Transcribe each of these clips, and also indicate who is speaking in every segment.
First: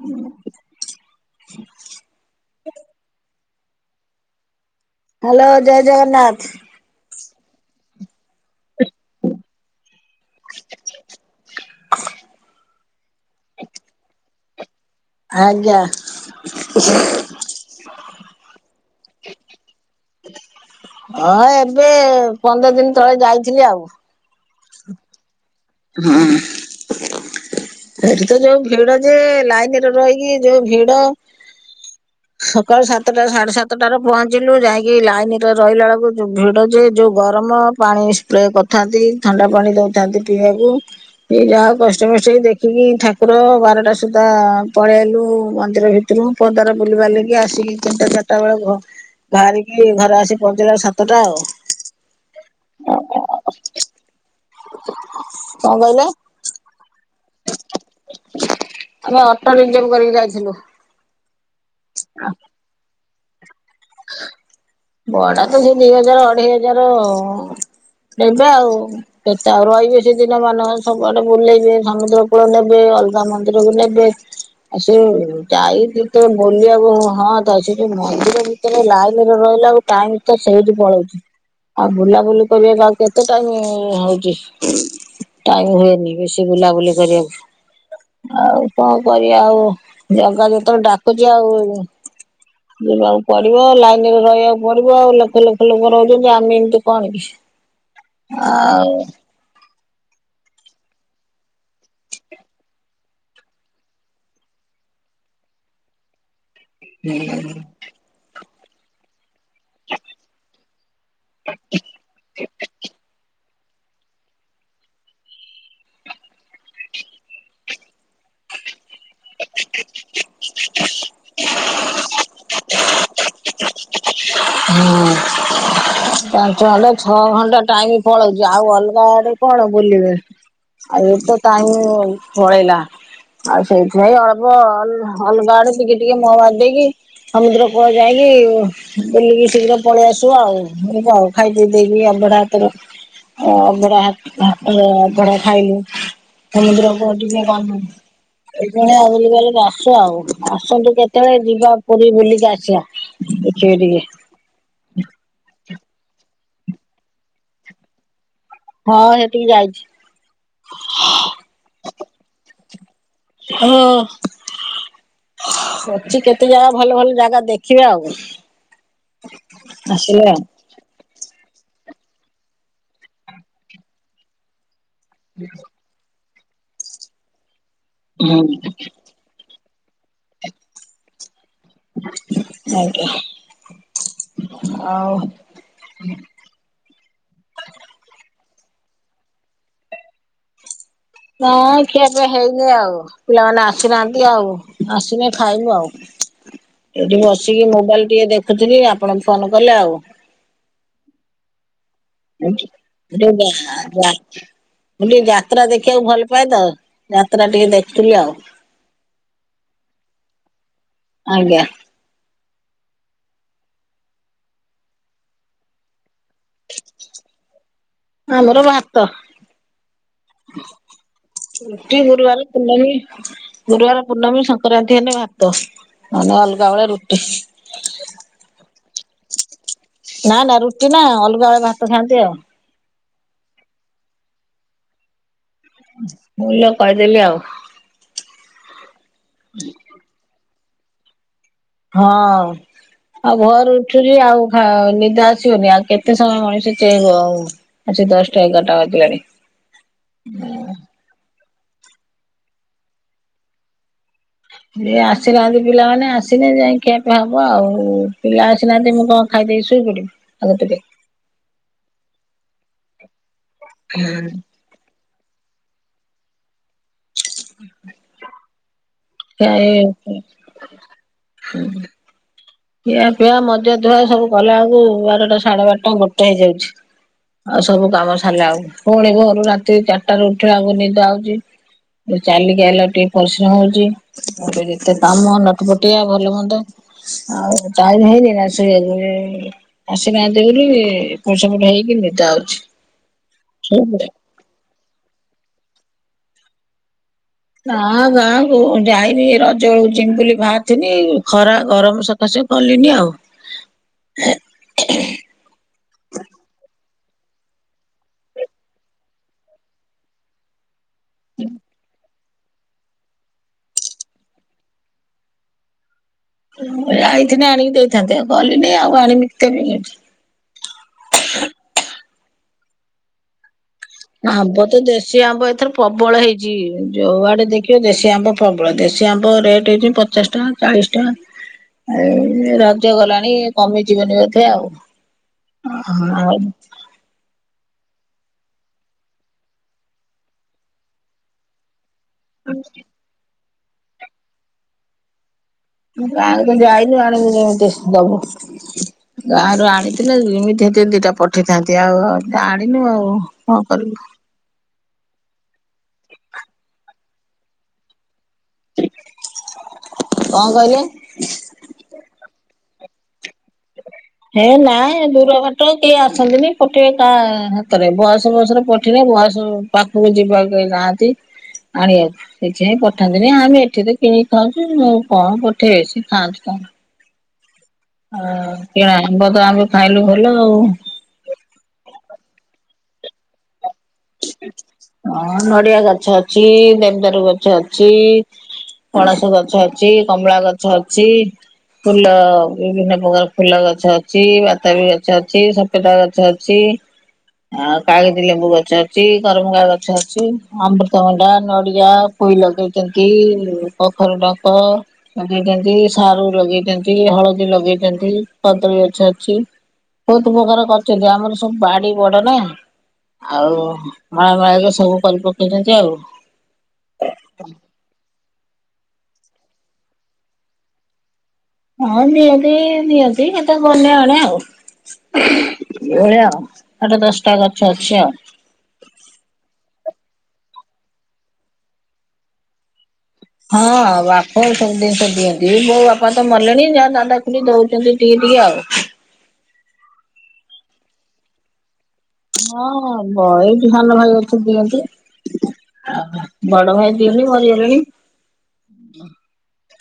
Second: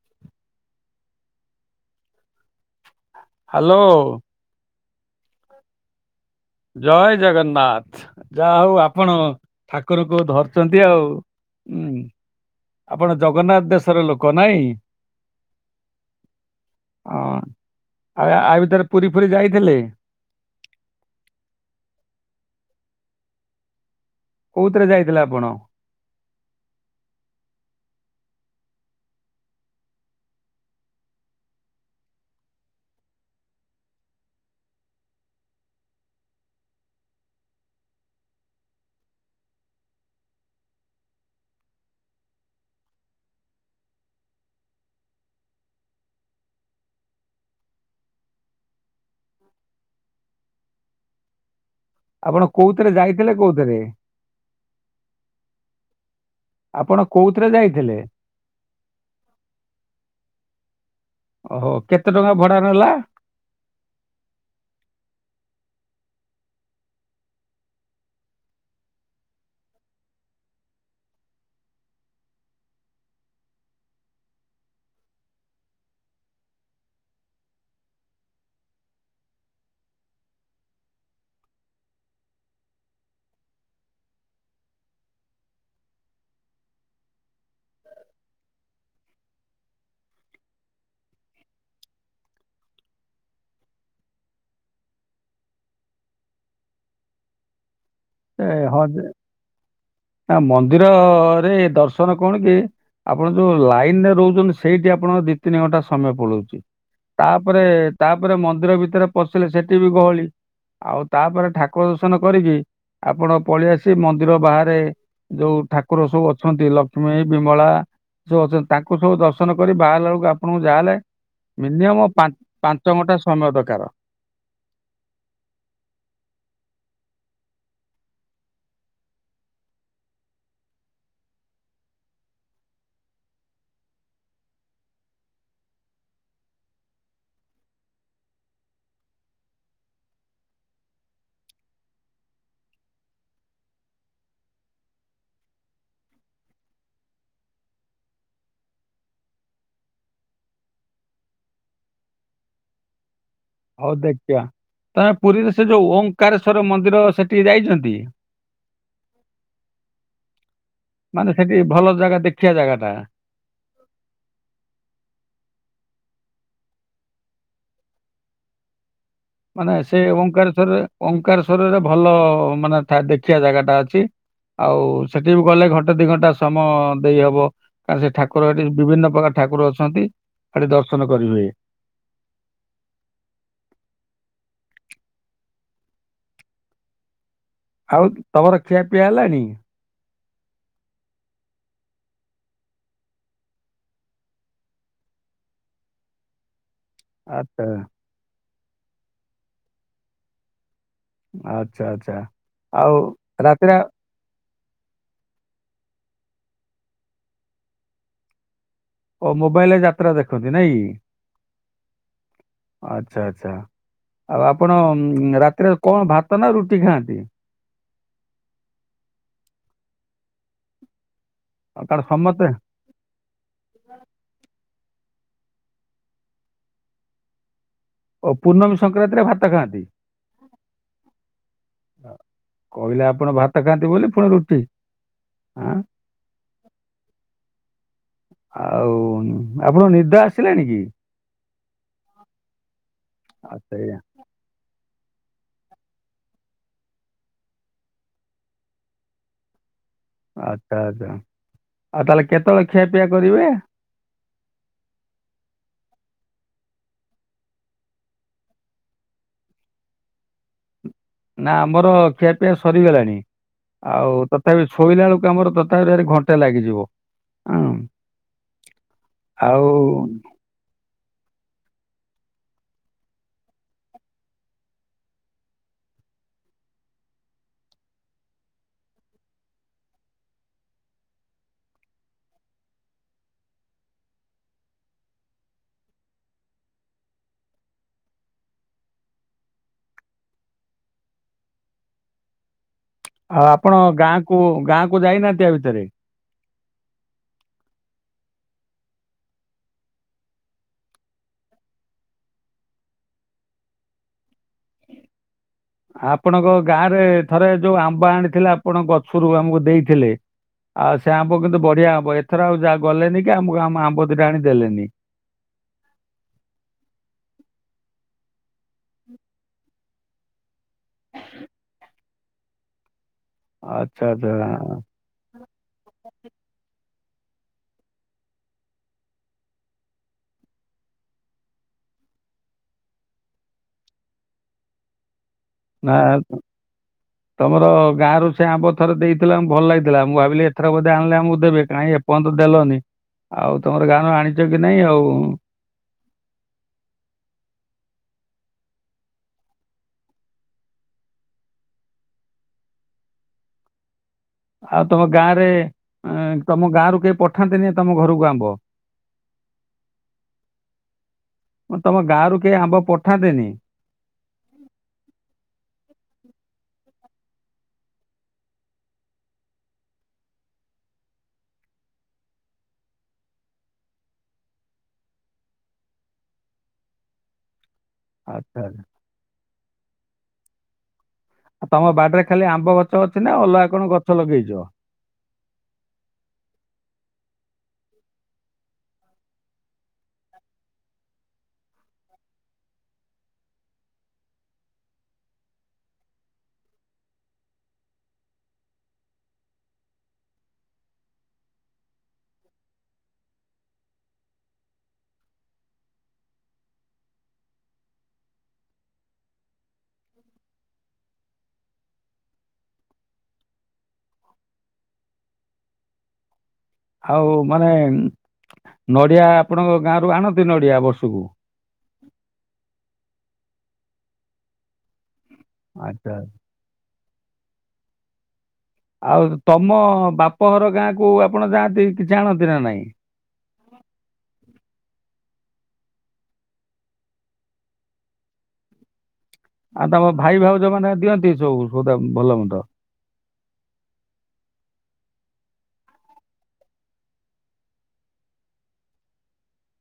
Speaker 1: ଉଁ।
Speaker 2: Hello.
Speaker 1: Hello ଜୟ ଜଗନ୍ନାଥ।
Speaker 2: ଜୟ ଜଗନ୍ନାଥ ଯାହା ହଉ ଆପଣ ଠାକୁରକୁ ଧରିଛନ୍ତି ଆଉ ଉଁ। ଆପଣ ଜଗନ୍ନାଥ ଦେଶର ଲୋକ ନାଇଁ?
Speaker 1: ଆଜ୍ଞା।
Speaker 2: ଉଃ ଆଉ ଆଉ ୟା ଭିତରେ ପୁରୀ ପୁରୀ ଯାଇଥିଲେ?
Speaker 1: ହଁ ଏବେ ପନ୍ଦର ଦିନ ତଳେ ଯାଇଥିଲି ଆଉ।
Speaker 2: କଉଥିରେ ଯାଇଥିଲେ ଆପଣ?
Speaker 1: ହୁଁ। ହେଟି ତ ଯୋଉ ଭିଡ ଯେ ଲାଇନରେ ରହିକି ଯୋଉ ଭିଡ।
Speaker 2: [inaudible]
Speaker 1: ସକାଳୁ ସାତଟା ସାଢେ ସାତଟାରେ ପହଞ୍ଚିଲୁ ଯାଇକି ଲାଇନରେ ରହିଲା ବେଳକୁ ଯ ଭିଡ ଯେ ଯୋଉ ଗରମ। ପାଣି ସ୍ପ୍ରେ କରିଥାନ୍ତି ଥଣ୍ଡା ପାଣି ଦଉଥାନ୍ତି ପିଇବାକୁ। ସେ ଯାହା ହେଉ କଷ୍ଟମଷ୍ଟେ ଦେଖିକି ଠାକୁର ବାରଟା ସୁଦ୍ଧା ପଳେଇ ଆଇଲୁ ମନ୍ଦିର ଭି ତୁରୁ କୁ ପଦାର ବୁଲି ବାଲିକି ଆସିକି ତିନଟା ଚାରିଟା ବେଳେ ଘ ବାହାରିକି ଘରେ ଆସି ପହଞ୍ଚିଲାକୁ ସାତଟା ଆଉ।
Speaker 2: ଆପଣ କୋଉଥିରେ ଯାଇଥିଲେ କୋଉଥିରେ?
Speaker 1: କଁ କହିଲେ?
Speaker 2: ଆପଣ କୋଉଥିରେ ଯାଇଥିଲେ?
Speaker 1: ଆମେ ଅଟୋ ରିଜର୍ଭ କରିକି ଯାଇଥିଲୁ।
Speaker 2: ଓଲା। [inaudible]
Speaker 1: ବଡା ତ ସେ ଦି ହଜାର ଅଢେଇ ହଜାର ନେବେ ଆଉ। ସେତେ ଆଉ ରହିବେ ସେଦିନ ମାନଙ୍କ ସବୁଆଡେ ବୁଲେଇବେ ସମୁଦ୍ର କୂଳ ନେବେ ଅଲଗା ମନ୍ଦିରକୁ ନେବେ। ଆ ସେ ଯାଇଛିି ତ ବୁଲିବାକୁ ହଁ ତା ସେ ଯ ମନ୍ଦିର ବି ତରେ ଲାଇନରେ ରହିଲା ଆକୁ ଟାଇମ୍ ତ ସେଇଠି ପଳଉଛି। ଆଉ ବୁଲାବୁଲି କରିବାକୁ ଆଉ କେତେ ଟାଇମ୍ ହଉଛି। ଟାଇମ୍ ହୁଏନି ବେଶୀ ବୁଲାବୁଲି କରିବାକୁ। ଆଉ କଁ କରିବା ଆଉ ଜଗା ଯେତେବେଳେ ଡାକୁଛି ଆଉ। ଯିବାକୁ ପଡିବ ଲାଇନରେ ରହିବାକୁ ପଡିବ ଆଉ ଲକ୍ଷ ଲକ୍ଷ ଲୋକ ରହୁଛନ୍ତି ଆମେ ଏମତି କଣ କି।
Speaker 2: [inaudible] ହଁ
Speaker 1: ଆଉ
Speaker 2: ଯେ ମନ୍ଦିରରେ ଦର୍ଶନ କଣ କି? ଆପଣ ଯୋଉ ଲାଇନରେ ରହୁଛନ୍ତି ସେଇଠି ଆପଣଙ୍କ ଦି ତିନି ଘଣ୍ଟା ସମୟ ପଳଉଚି। ତାପରେ ତାପରେ ମନ୍ଦିର ଭିତରେ ପଶିଲେ ସେଠି ବି ଗହଳି। ଆଉ ତାପରେ ଠାକୁର ଦର୍ଶନ କରିକି ଆପଣ ପଳେଇଆସି ମନ୍ଦିର ବାହାରେ ଯୋଉ ଠାକୁର ସବୁ ଅଛନ୍ତି ଲକ୍ଷ୍ମୀ ବିମଳା ଯୋଉ ଅଛନ୍ତି ତାଙ୍କୁ ସବୁ ଦର୍ଶନ କରି ବାହାରିଲା ବେଳକୁ ଆପଣଙ୍କୁ ଯାହା ହେଲେ ମିନିୟମ ପା ପାଞ୍ଚ ଘଣ୍ଟା ସମୟ ଦକାର।
Speaker 1: ହୁଁ। ପାଞ୍ଚ ଘଣ୍ଟା ଛଅ ଘଣ୍ଟା ଟାଇମ୍ ପଳଉଛି ଆଉ ଅଲଗା ଆଡେ କଣ ବୁଲିବେ? ଆଉ ଇ ଏ ତ ଟାଇମ୍ ପଳେଇଲା। ଆଉ ସେଇଥି ପାଇଁ ଅଳ୍ପ ଅଲ ଅଲଗା ଆଡେ ଟିକେ ଟିକେ ମୁହଁ ମାରି ଦେଇକି। ସମୁଦ୍ର କୂଳ ଯାଇକି ବୁଲିକି ଶୀଘ୍ର ପଳେଇ ଆସୁ ଆଉ। ଆଉ ଖାଇପିଇ ଦେଇକି ଆଭଢା ହାତର ଅଭଡା ଅଭଡା ଖାଇଲୁ। ସମୁଦ୍ର [unintelligible] ଏଇଖିଣା ବୁଲିବାଲି‌ କି ଆସୁଚୁ ଆଉ। ଆସନ୍ତୁ କେତେବେଳେ ଯିବା ପୁରୀ ବୁଲିକି ଆସିବା। ହ
Speaker 2: ହଉ ଦେଖିବା ତମେ ପୁରୀରେ ସେ ଯୋଉ ଓଙ୍କାରଶ୍ୱର ମନ୍ଦିର ସେଠି ଯାଇଚନ୍ତି?
Speaker 1: ହଁ ସେଠିକି ଯାଇଛି।
Speaker 2: ମାନେ ସେଠି ଭଲ ଜାଗା ଦେଖିବା ଜାଗାଟା।
Speaker 1: ହ୍ୟାଲୋ। ଅଛି କେତେ ଜାଗା ଭଲ ଭଲ ଜାଗା ଦେଖିବେ ଆଉ।
Speaker 2: ମାନେ ସେ
Speaker 1: ଆସିଲେ ଆଉ।
Speaker 2: ଓମଙ୍କାରଶ୍ୱରରେ ଓଙ୍କାରଶ୍ଵରରେ ଭଲ ମାନେ ଠା ଦେଖିବା ଜାଗାଟା ଅଛି। ଆଉ ସେଠି ବି ଗଲେ ଘ ଣ୍ଟା ଦି ଘଣ୍ଟା ସମୟ ଦେଇ ହବ କାରଣ ସେ
Speaker 1: ହୁଁ
Speaker 2: ଠାକୁର ଏଠି ବିଭିନ୍ନ ପ୍ରକାର ଠାକୁର ଅଛନ୍ତି। ସେଠି ଦର୍ଶନ କରିହୁଏ।
Speaker 1: ଆଜ୍ଞା। ଆଉ?
Speaker 2: ଆଉ ତମର ଖିଆପିଆ ହେଲାଣି?
Speaker 1: ନା ଖିଆପିଆ ହେଇନି ଆଉ। ପିଲାମାନେ ଆସିନାହାନ୍ତି ଆଉ ଆସିନି ଖାଇନୁ ଆଉ। ଏଇଠି ବସିକି
Speaker 2: ଆଚ୍ଛା
Speaker 1: ମୋବାଇଲ ଟିକେ ଦେଖୁଥିଲି ଆପଣ ଫୋନ କଲେ ଆଉ।
Speaker 2: ଆଚ୍ଛା ଆଚ୍ଛା।
Speaker 1: [unintelligible]
Speaker 2: ଆଉ
Speaker 1: ମୁଁ
Speaker 2: ରାତିରେ
Speaker 1: ଟିକେ ଯାତ୍ରା ଦେଖିବାକୁ ଭଲ ପାଏ ତ ଯାତ୍ରା ଟିକେ ଦେଖୁଥିଲି ଆଉ।
Speaker 2: ଓ ମୋବାଇଲରେ ଯାତ୍ରା ଦେଖନ୍ତି ନାଇଁକି?
Speaker 1: ଆଜ୍ଞା।
Speaker 2: ଆଚ୍ଛା ଆଚ୍ଛା। ଆଉ ଆପଣ ରାତିରେ କଣ ଭାତ ନା ରୁଟି ଖାଆନ୍ତି?
Speaker 1: ଆମର ଭାତ।
Speaker 2: ଆଉ
Speaker 1: ରୁଟି
Speaker 2: କାରଣ
Speaker 1: ଗୁରୁବାର
Speaker 2: ସମସ୍ତେ
Speaker 1: [unintelligible] ଗୁରୁବାର ପୂର୍ଣ୍ଣମୀ ସଂକ୍ରାନ୍ତି ହେଲେ ଭାତ ନହେନେ ଅଲଗା ବେଳେ ରୁଟି।
Speaker 2: ଓ ପୂର୍ଣ୍ଣମୀ ସଂକ୍ରାନ୍ତିରେ ଭାତ ଖାଆନ୍ତି।
Speaker 1: ନା ନା ରୁଟି ନା ଅଲଗା ବେଳେ ଭାତ ଖାଆନ୍ତି ଆଉ।
Speaker 2: କହିଲେ ଆପଣ ଭାତ ଖାଆନ୍ତି ବୋଲି ଫୁଣି ରୁଟି। ଆଁ
Speaker 1: ଭୁଲରେ କହିଦେଲି ଆଉ।
Speaker 2: ଆଉ ଆପଣ ନିଦା ଆସିଲାଣି କି?
Speaker 1: ହଁ ଆଉ ଭୋରୁ
Speaker 2: ଆଚ୍ଛା ଆଜ୍ଞା
Speaker 1: ଉଠୁଚି। ‌ ଆଉ ହଁ ନିଦ ଆସିବନି ଆଉ କେତେ ସମୟ ମଣିଷ ଚେଇଁବ ଆଜି ଦଶଟା ଏଗାରଟା ବାଜିଲାଣି।
Speaker 2: ଆଚ୍ଛା ଆଚ୍ଛା ଆଉ ତାହେଲେ କେତେବେଳେ ଖିଆପିଆ କରିବେ?
Speaker 1: ଏ ଆସିନାହାନ୍ତି ପିଲାମାନେ ଆସିନେ ଯାଇଁ ଖିଆପିଆ ହବ ଆଉ ପିଲା ଆସିନାହାନ୍ତି ମୁଁ କଣ ଖାଇ ଦେଇ ଶୋଇ ପଡିବି ଆଗ ଟିକେ।
Speaker 2: ନା ଆମର ଖିଆ ପିଇଆ ସରିଗଲାଣି ଆଉ ତଥାପି ଶୋଇଲା ବେଳକୁ ଆମର ତତାରେ ଭାରି ଘଣ୍ଟା ଲାଗିଯିବ। ହଁ ଆଉ
Speaker 1: [inaudible] ଖିଆପିଆ ମଜାଧୁଆ ସବୁ କଲା ଉକୁ ବାରଟା ସାଢେ ବାରଟା ଗୋଟେ ହେଇଯାଉଛି। ଆଉ ସବୁ କାମ ସାରିଲା ଆଳକୁ ପୁଣି ଘରୁ ରାତି ଚାରିଟାରୁ ଉଠିବା ଆକୁ ନିଦ ଆଉଚି। ଏ ଚାଲିକି ଆଇଲା [unintelligible] ଟିକେ ପରିଶ୍ରମ ହଉଚି। ମୋର ଯେତେ ଦାମ ନଟପଟିଆ ଭଲ ହୁନ୍ଦ ଆଉ ଟାଇମ ହେଇନେଇ ନା ଶୋଇବାକୁ ଆସି ନାହାନ୍ତି ବୋଲି ଏପଟ ସେପଟ ହେଇକି ନିଦ ଆଉଛି
Speaker 2: ଆଉ ଆପଣ ଗାଁକୁ ଗାଁ କୁ ଯାଇନାହାନ୍ତି ଆ ଭିତରେ
Speaker 1: ଆଁ ଗାଁ କୁ ଯାଇନି ରଜ ବେଳକୁ ଜୀମିବୁଲି ବାହାରିଥିନି ଖରା ଗରମ ସ ତ ସେ କଲିନି ଆଉ।
Speaker 2: [inaudible] ଆପଣଙ୍କ ଗାଁ ରେ ଥରେ ଯୋଉ ଆମ୍ବ ଆଣିଥିଲା ଆପଣ ଗଛରୁ ଆମକୁ ଦେଇଥିଲେ। ଆଉ ସେ ଆମ୍ବ କିନ୍ତୁ ବଢିଆ ଆମ୍ବ ଏଥର ଆଉ ଯା ଗଲେନି କି ଆମକୁ ଆମ ଆମ୍ବ ଦିଟା ଆଣି ଦେଲେନି।
Speaker 1: ଯାଇଥିନେ ଆଣିକି ଦେଇଥାନ୍ତେ ଆଉ ଗଲିନି ଆଉ ଆଣିବି କେମି
Speaker 2: [inaudible] ଆଚ୍ଛା ଆଚ୍ଛା
Speaker 1: ହବ ତ ଦେଶ୍ ଦେଶୀ ଆମ୍ବ ଏଥର ପ୍ରବଳ ହେଇଜି ଯୋଉ ଆଡେ ଦେଖିବ ଦେଶୀ ଆମ୍ବ ପ୍ରବଳ ଦେଶୀ ଆମ୍ବ ରେଟ୍ ହେଉଚି ପ ପଚାଶ୍ ଟଙ୍କା ଚାଳିଶ୍ ଟଙ୍କା। ଏଇ ରଜ ଗଲାଣି କମିଯିବନି ବୋଧେ ଆଉ। ଆଉ
Speaker 2: ନାକୁ। ତମର ଗାଁରୁ ସେ ଆମ୍ବ ଥରେ ଦେଇଥିଲ ଭଲ ଲାଗିଥିଲା ମୁଁ ଭାବିଲି ଏଥର ବୋଧେ ଆଣିଲେ ଆମକୁ ଦେବେ କାଇଁ ଏ ପନ୍ତ ଦେଲନି ଆଉ ତମର ଗାନ ଆଣିଚ କି ନାଇଁ ଆଉ।
Speaker 1: ଗାଁ ରୁ କିନ୍ତୁ ଆଇନୁ ଆଣିକି କେମିତି ଦବୁ। ଗାଁରୁ ଆଣିଥିଲେ [unintelligible] ହେଇ ଦିଟା ପଠେଇଥାନ୍ତି ଆଉ ଆଣିନୁ ଆଉ କଣ କରିବୁ।
Speaker 2: ଆଉ ତମ ଗାଁ ରେ ଏଁ ତମ ଗାଁରୁ କେହି ପଠାନ୍ତିନି ତମ ଘରକୁ ଆମ୍ବ?
Speaker 1: କଁ କଇଲେ?
Speaker 2: ତମ ଗାଁରୁ କେହି ଆମ୍ବ ପଠାନ୍ତେନି?
Speaker 1: ହେ ନାଇଁ ଦୂରଘାଟ କିଏ ଆସନ୍ତିନି ପଠେଇ କା ହାତରେ ବୟସ ବସ୍ ରେ ପଠିରେ ବୟସ। ପାଖକୁ ଯିବାକୁ କେହି ନାହାନ୍ତି ଆଣିବାକୁ। ସେଇଛି ପାଇଁ ପଠାନ୍ତିନି ଆମେ ଏଠିରେ କିିଣିକି ଖାଉଚୁ ମୁଁ କଣ ପଠେଇବେ ସେ ଖାଆନ୍ତୁ ତା ହ
Speaker 2: ଆଚ୍ଛା ଆଚ୍ଛା
Speaker 1: କିଣା ଆମ୍ବ ତ ଆମ୍ବ ଖାଇଲୁ ଭଲ ଆଉ।
Speaker 2: ଆଉ ତମ ବାଡିରେ ଖାଲି ଆମ୍ବ ଗଛ ଅଛି ନା ଅଲଗା କଣ ଗଛ ଲଗେଇଚ?
Speaker 1: ହଁ ନଡିଆ ଗଛ ଅଛି ଦେବ୍ ଦାରୁ ଗଛ ଅଛି। ପଣସ ଗଛ ଅଛି କମଳା ଗଛ ଅଛି। ଫୁଲ ବିଭିନ୍ନ ପ୍ରକାର ଫୁଲ ଗଛ ଅଛି ବାତା ବି ଗଛ ଅଛି ସ [unintelligible] ଗଛ ଅଛି ଆଉ କାଗଜୀ ଲେମ୍ବୁ ଗଛ ଅ ଛି କରମଙ୍ଗା ଗଛ ଅଛି ଅମୃତଭଣ୍ଡା ନଡିଆ ପୋଇ ଲଗେଇଚନ୍ତି। କଖାରୁ ଡଙ୍କ। ଲଗେଇତନ୍ତି ସାରୁ ଲଗେଇଚନ୍ତି ହଳଦୀ ଲଗେଇଚନ୍ତି କଦଳୀ ଗଛ ଅଛି। ବହୁତ୍ ଉପକାର କରିଚନ୍ତି ଆମର ସବୁ ବାଡି଼ ବଡ଼ ନା ଆଉ। ଭା-ଭା ହେଇକି ସବୁ କରିପକେଇଚନ୍ତି ଆଉ।
Speaker 2: ଆଉ ମାନେ ନଡିଆ ଆପଣଙ୍କ ଗାଁରୁ ଆଣନ୍ତି ନଡିଆ ବର୍ଷକୁ?
Speaker 1: ହଁ ଦିଅନ୍ତି ନିଅନ୍ତି କେତେ ଗନେ ଆଣେ ଆଉ। ଏଇ
Speaker 2: ଆଚ୍ଛା
Speaker 1: ଭଳିଆଉ ଆଠ ଦଶ୍ ଟା ଗଛ ଅଛି ଆଉ।
Speaker 2: ଆଉ ତମ ବାପ ଘର ଗାଁ କୁ ଆପଣ ଯାଆନ୍ତି କିଛି ଆଣନ୍ତି ନା ନାଇଁ?
Speaker 1: ହଁ ବାପ ସବୁ ଦିନିଷ ଦିଅନ୍ତି ମୋ ବାପା ତ ମଲେଣି ଯା ଦାଦା ଖୁ ଦଉଚନ୍ତି ଟିଏ ଟିକେ ଆଉ।
Speaker 2: ଆଉ ତମ ଭାଇ ଭାଉଜ ମାନେ ଦିଅନ୍ତି ସବୁ ସୋଦା ଭଲ ମନ୍ଦ।
Speaker 1: ହଁ ବହି ବି ସାନ ଭାଇ ଅଛି ଦିଅନ୍ତି। ବଡ ଭାଇ ତିନି। ମରିଗଲେଣି।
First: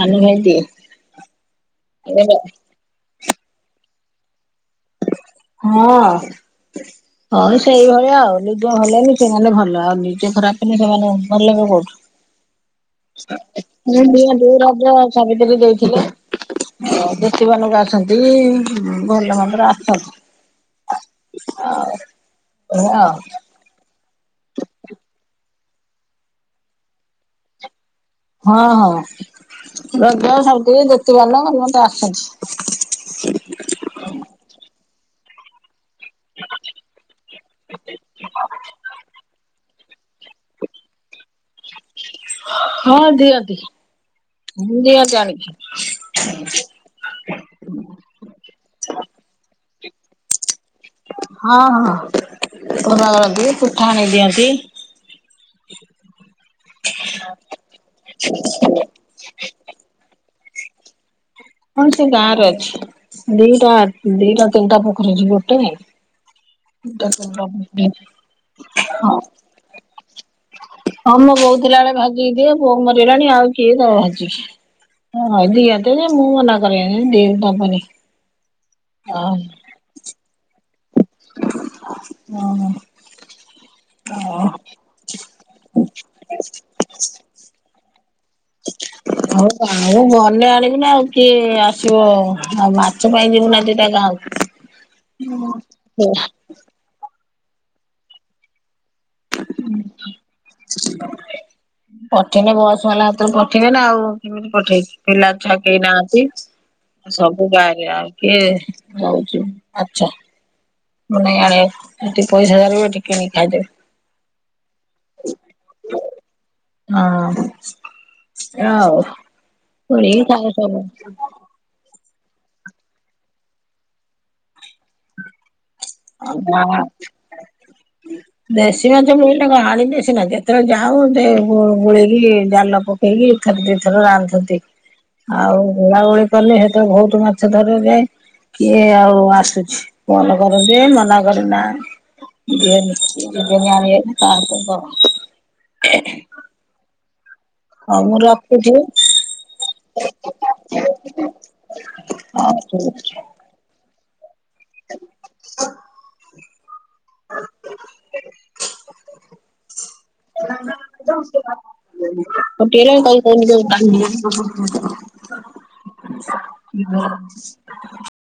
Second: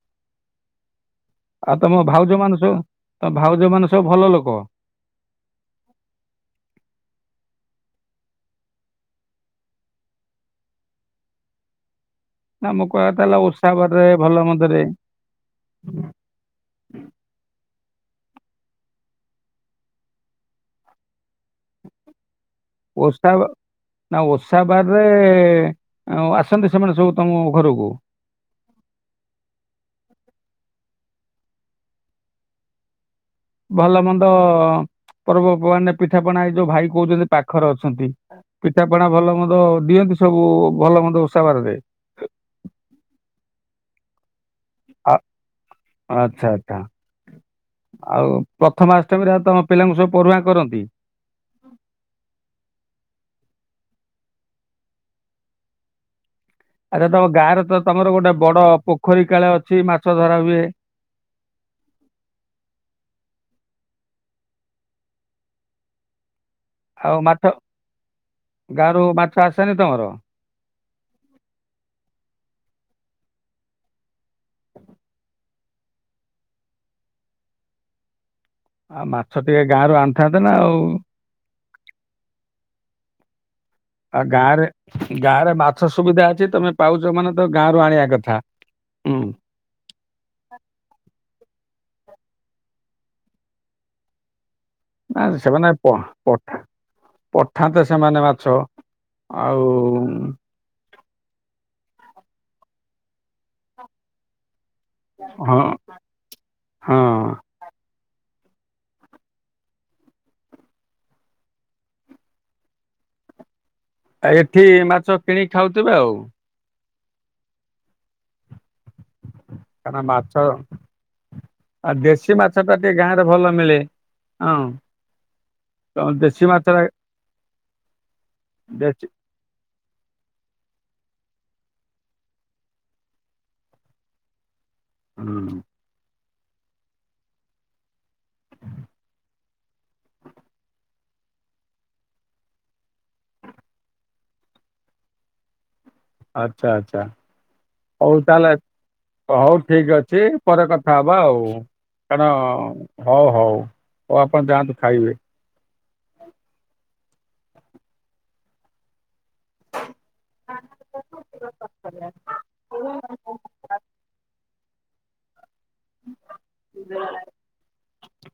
Speaker 1: ସାନ ଭାଇଦିଏ।
Speaker 2: ଆଉ ତମ ଭାଉଜ ମାନେ ସବୁ, ତମ ଭାଉଜ ମାନେ ସବୁ ଭଲ ଲୋକ?
Speaker 1: ହଁ। ହଁ ସେଇଭଳିଆ ଆଉ। ନିଜେ ଭଲ ହେଲେ ସେମାନେ ଭଲ ଆଉ ନିଜେ ଖରାପ୍ ହେଲେ ସେମାନେ ଭଲ ହେବେ କୋଉଠୁ?
Speaker 2: ନା ମୋ କହିବା କଥା ହେଲା ଓଷା ବାରରେ
Speaker 1: ହଁ
Speaker 2: ଭଲ
Speaker 1: ଦିଅନ୍ତି।
Speaker 2: ମନ୍ଦରେ
Speaker 1: ରଜ ସାବିତ୍ରୀ ରେ ଦେଇଥିଲେ। ହଁ [unintelligible] ଆସନ୍ତି। ଭଲ ମନ୍ଦରେ ଆସନ୍ତି। ଆଉ ଏଇଆ
Speaker 2: ଓଷା, ବ ନା ଓଷା ବାରରେ ଆସନ୍ତି ସେମାନେ ସବୁ ତମ ଘରକୁ?
Speaker 1: ହଁ ହଁ ରଜ, ସାବିତ୍ରୀ, ଦୂତୀ ବାହନ [inaudible] ଆସନ୍ତି।
Speaker 2: ଭଲ ମନ୍ଦ ପର୍ବ ପର୍ବାଣିରେ ପିଠା ପଣା ଏ ଯୋଉ ଭାଇ କହୁଛନ୍ତି ପାଖରେ ଅଛନ୍ତି ପିଠାପଣା ଭଲ ମନ୍ଦ ଦିଅନ୍ତି ସବୁ ଭଲ ମନ୍ଦ ଓଷାବାରରେ?
Speaker 1: ହଁ ଦିଅନ୍ତି। ଦିଅନ୍ତି
Speaker 2: ଆ- ଆଚ୍ଛା
Speaker 1: ଆଣିକି।
Speaker 2: ଆଚ୍ଛା ଆଉ ପ୍ରଥମା ଆଷ୍ଟମୀରେ ତମ ପିଲାଙ୍କୁ ସବୁ ପୋରୁହାଁ କରନ୍ତି?
Speaker 1: ହଁ ହଁ। ପୋରୁହାଁ କରନ୍ତି। ପିଠା ଆଣି ଦିଅନ୍ତି।
Speaker 2: ଆରେ ତମ ଗାଁରେ ତ ତମର ଗୋଟେ ବଡ ପୋଖରୀ କାଳେ ଅଛି ମାଛ ଧରା ହୁଏ।
Speaker 1: ହଁ ସେ ଗାଁରେ ଅଛି। ଦିଟା ଦିଟା ତିନିଟା ପୋଖରୀ ଅଛି। ଗୋଟେ ନାଇଁ।
Speaker 2: ଆଉ ମାଛ, ଗାଁ ରୁ
Speaker 1: ହଁ
Speaker 2: ମାଛ ଆସେନି ତମର?
Speaker 1: ହଁ ମୋ ବୋଉ ଥିଲାବେଳେ ଭାଜିକି ଦିଏ। ବୋଉ ମରିଗଲାଣି ଆଉ କିଏ ଦବ ଭାଜି। ହଁ ଦିଆନ୍ତି, ଯେ ମୁଁ ମନା କରେ ଏ ଦେ ଦବନି।
Speaker 2: ଆଉ ମାଛ ଟିକେ ଗାଁରୁ ଆଣିଥାନ୍ତେ ନା ଆଉ?
Speaker 1: ହଁ।
Speaker 2: ଆଉ ଗାଁ ରେ, ଗାଁ ରେ ମାଛ ସୁବିଧା ଅଛି। ତମେ ପାଉଛ ମାନେ ତ ଗାଁରୁ ଆଣିବା କଥା। ହୁଁ
Speaker 1: ହଉ ଗାଁ କୁ ଗଲେ ଆଣିବୁନା। ଆଉ କିଏ ଆସିବ। ଆଉ ମାଛ ପାଇଁ ଯିବୁ ନା ଦିଟା ଗାଁକୁ।
Speaker 2: ନା ସେମାନେ ପହ ପ ପଠାନ୍ତେ ସେମାନେ ମାଛ। ଆଉ
Speaker 1: ପଠେଇଲେ ବସ ବାଲା ହାତରେ ପଠେଇ ବେ ନା ଆଉ କିମିତି ପଠେଇବେ। ପିଲାଛୁଆ
Speaker 2: ହଁ
Speaker 1: କେହି ନାହାନ୍ତି।
Speaker 2: ହଁ ଆଉ
Speaker 1: ସବୁ ବାହାରେ ଆଉ କିଏ ଦଉଛି ମାଛ। [inaudible] ଏଠି ପଇସା ଦେଲେ ବିଟି ଏଠି କିଣି କି ଖାଇଦେବେ।
Speaker 2: ଆ ଏଠି ମାଛ କିଣିକି ଖାଉଥିବେ ଆଉ?
Speaker 1: ହଁ, [inaudible]
Speaker 2: କାନା
Speaker 1: କରିକି
Speaker 2: ମାଛ
Speaker 1: ଖାଇବେ ସବୁ
Speaker 2: ଆଉ ଦେଶୀ ମାଛ ଟା ଟିକେ ଗାଁ ରେ ଭଲ ମିଳେ। ହଁ ତମ ଦେଶୀ ମାଛଟା
Speaker 1: ଦେଶୀ ମାଛ ମିିଳିଲେ କଣ ଆଣିଲେ ସିନା କିଏ। ଯେତେବେଳେ ଯାାଉ ସେ ଗୋଳେଇକି ଜାଲ ପକେଇକି ଥରେ ଦି ଥର ରାନ୍ଧନ୍ତି।
Speaker 2: ହୁଁ
Speaker 1: ଆଉ ଗୋଳାଗୋଳି କଲେ ସେତେବେଳେ ବହୁତ ମାଛ ଧରାଯାଏ। କିଏ ଆଉ ଆସୁଛି। ଫୋନ କର ସିଏ ମନା କରେ। ନାଇଁ। [unintelligible]
Speaker 2: ଆଚ୍ଛା ଆଚ୍ଛା।
Speaker 1: ହଉ ମୁଁ ରଖୁଛି।
Speaker 2: ହଉ ଠିକ ଅଛି ପରେ କଥା ହବା ଆଉ କାରଣ।
Speaker 1: ଆଉ
Speaker 2: ହଉ ହଉ ହଉ ଆପଣ ଯାଆନ୍ତୁ ଖାଇବେ।
Speaker 1: [unintelligible] [unintelligible] ଆଉ ଟିକେ ହେଲାନି ତାକୁ କହୁନୁ ଯାଇକି ପାଣି ନେଇଆସିବ। [unintelligible]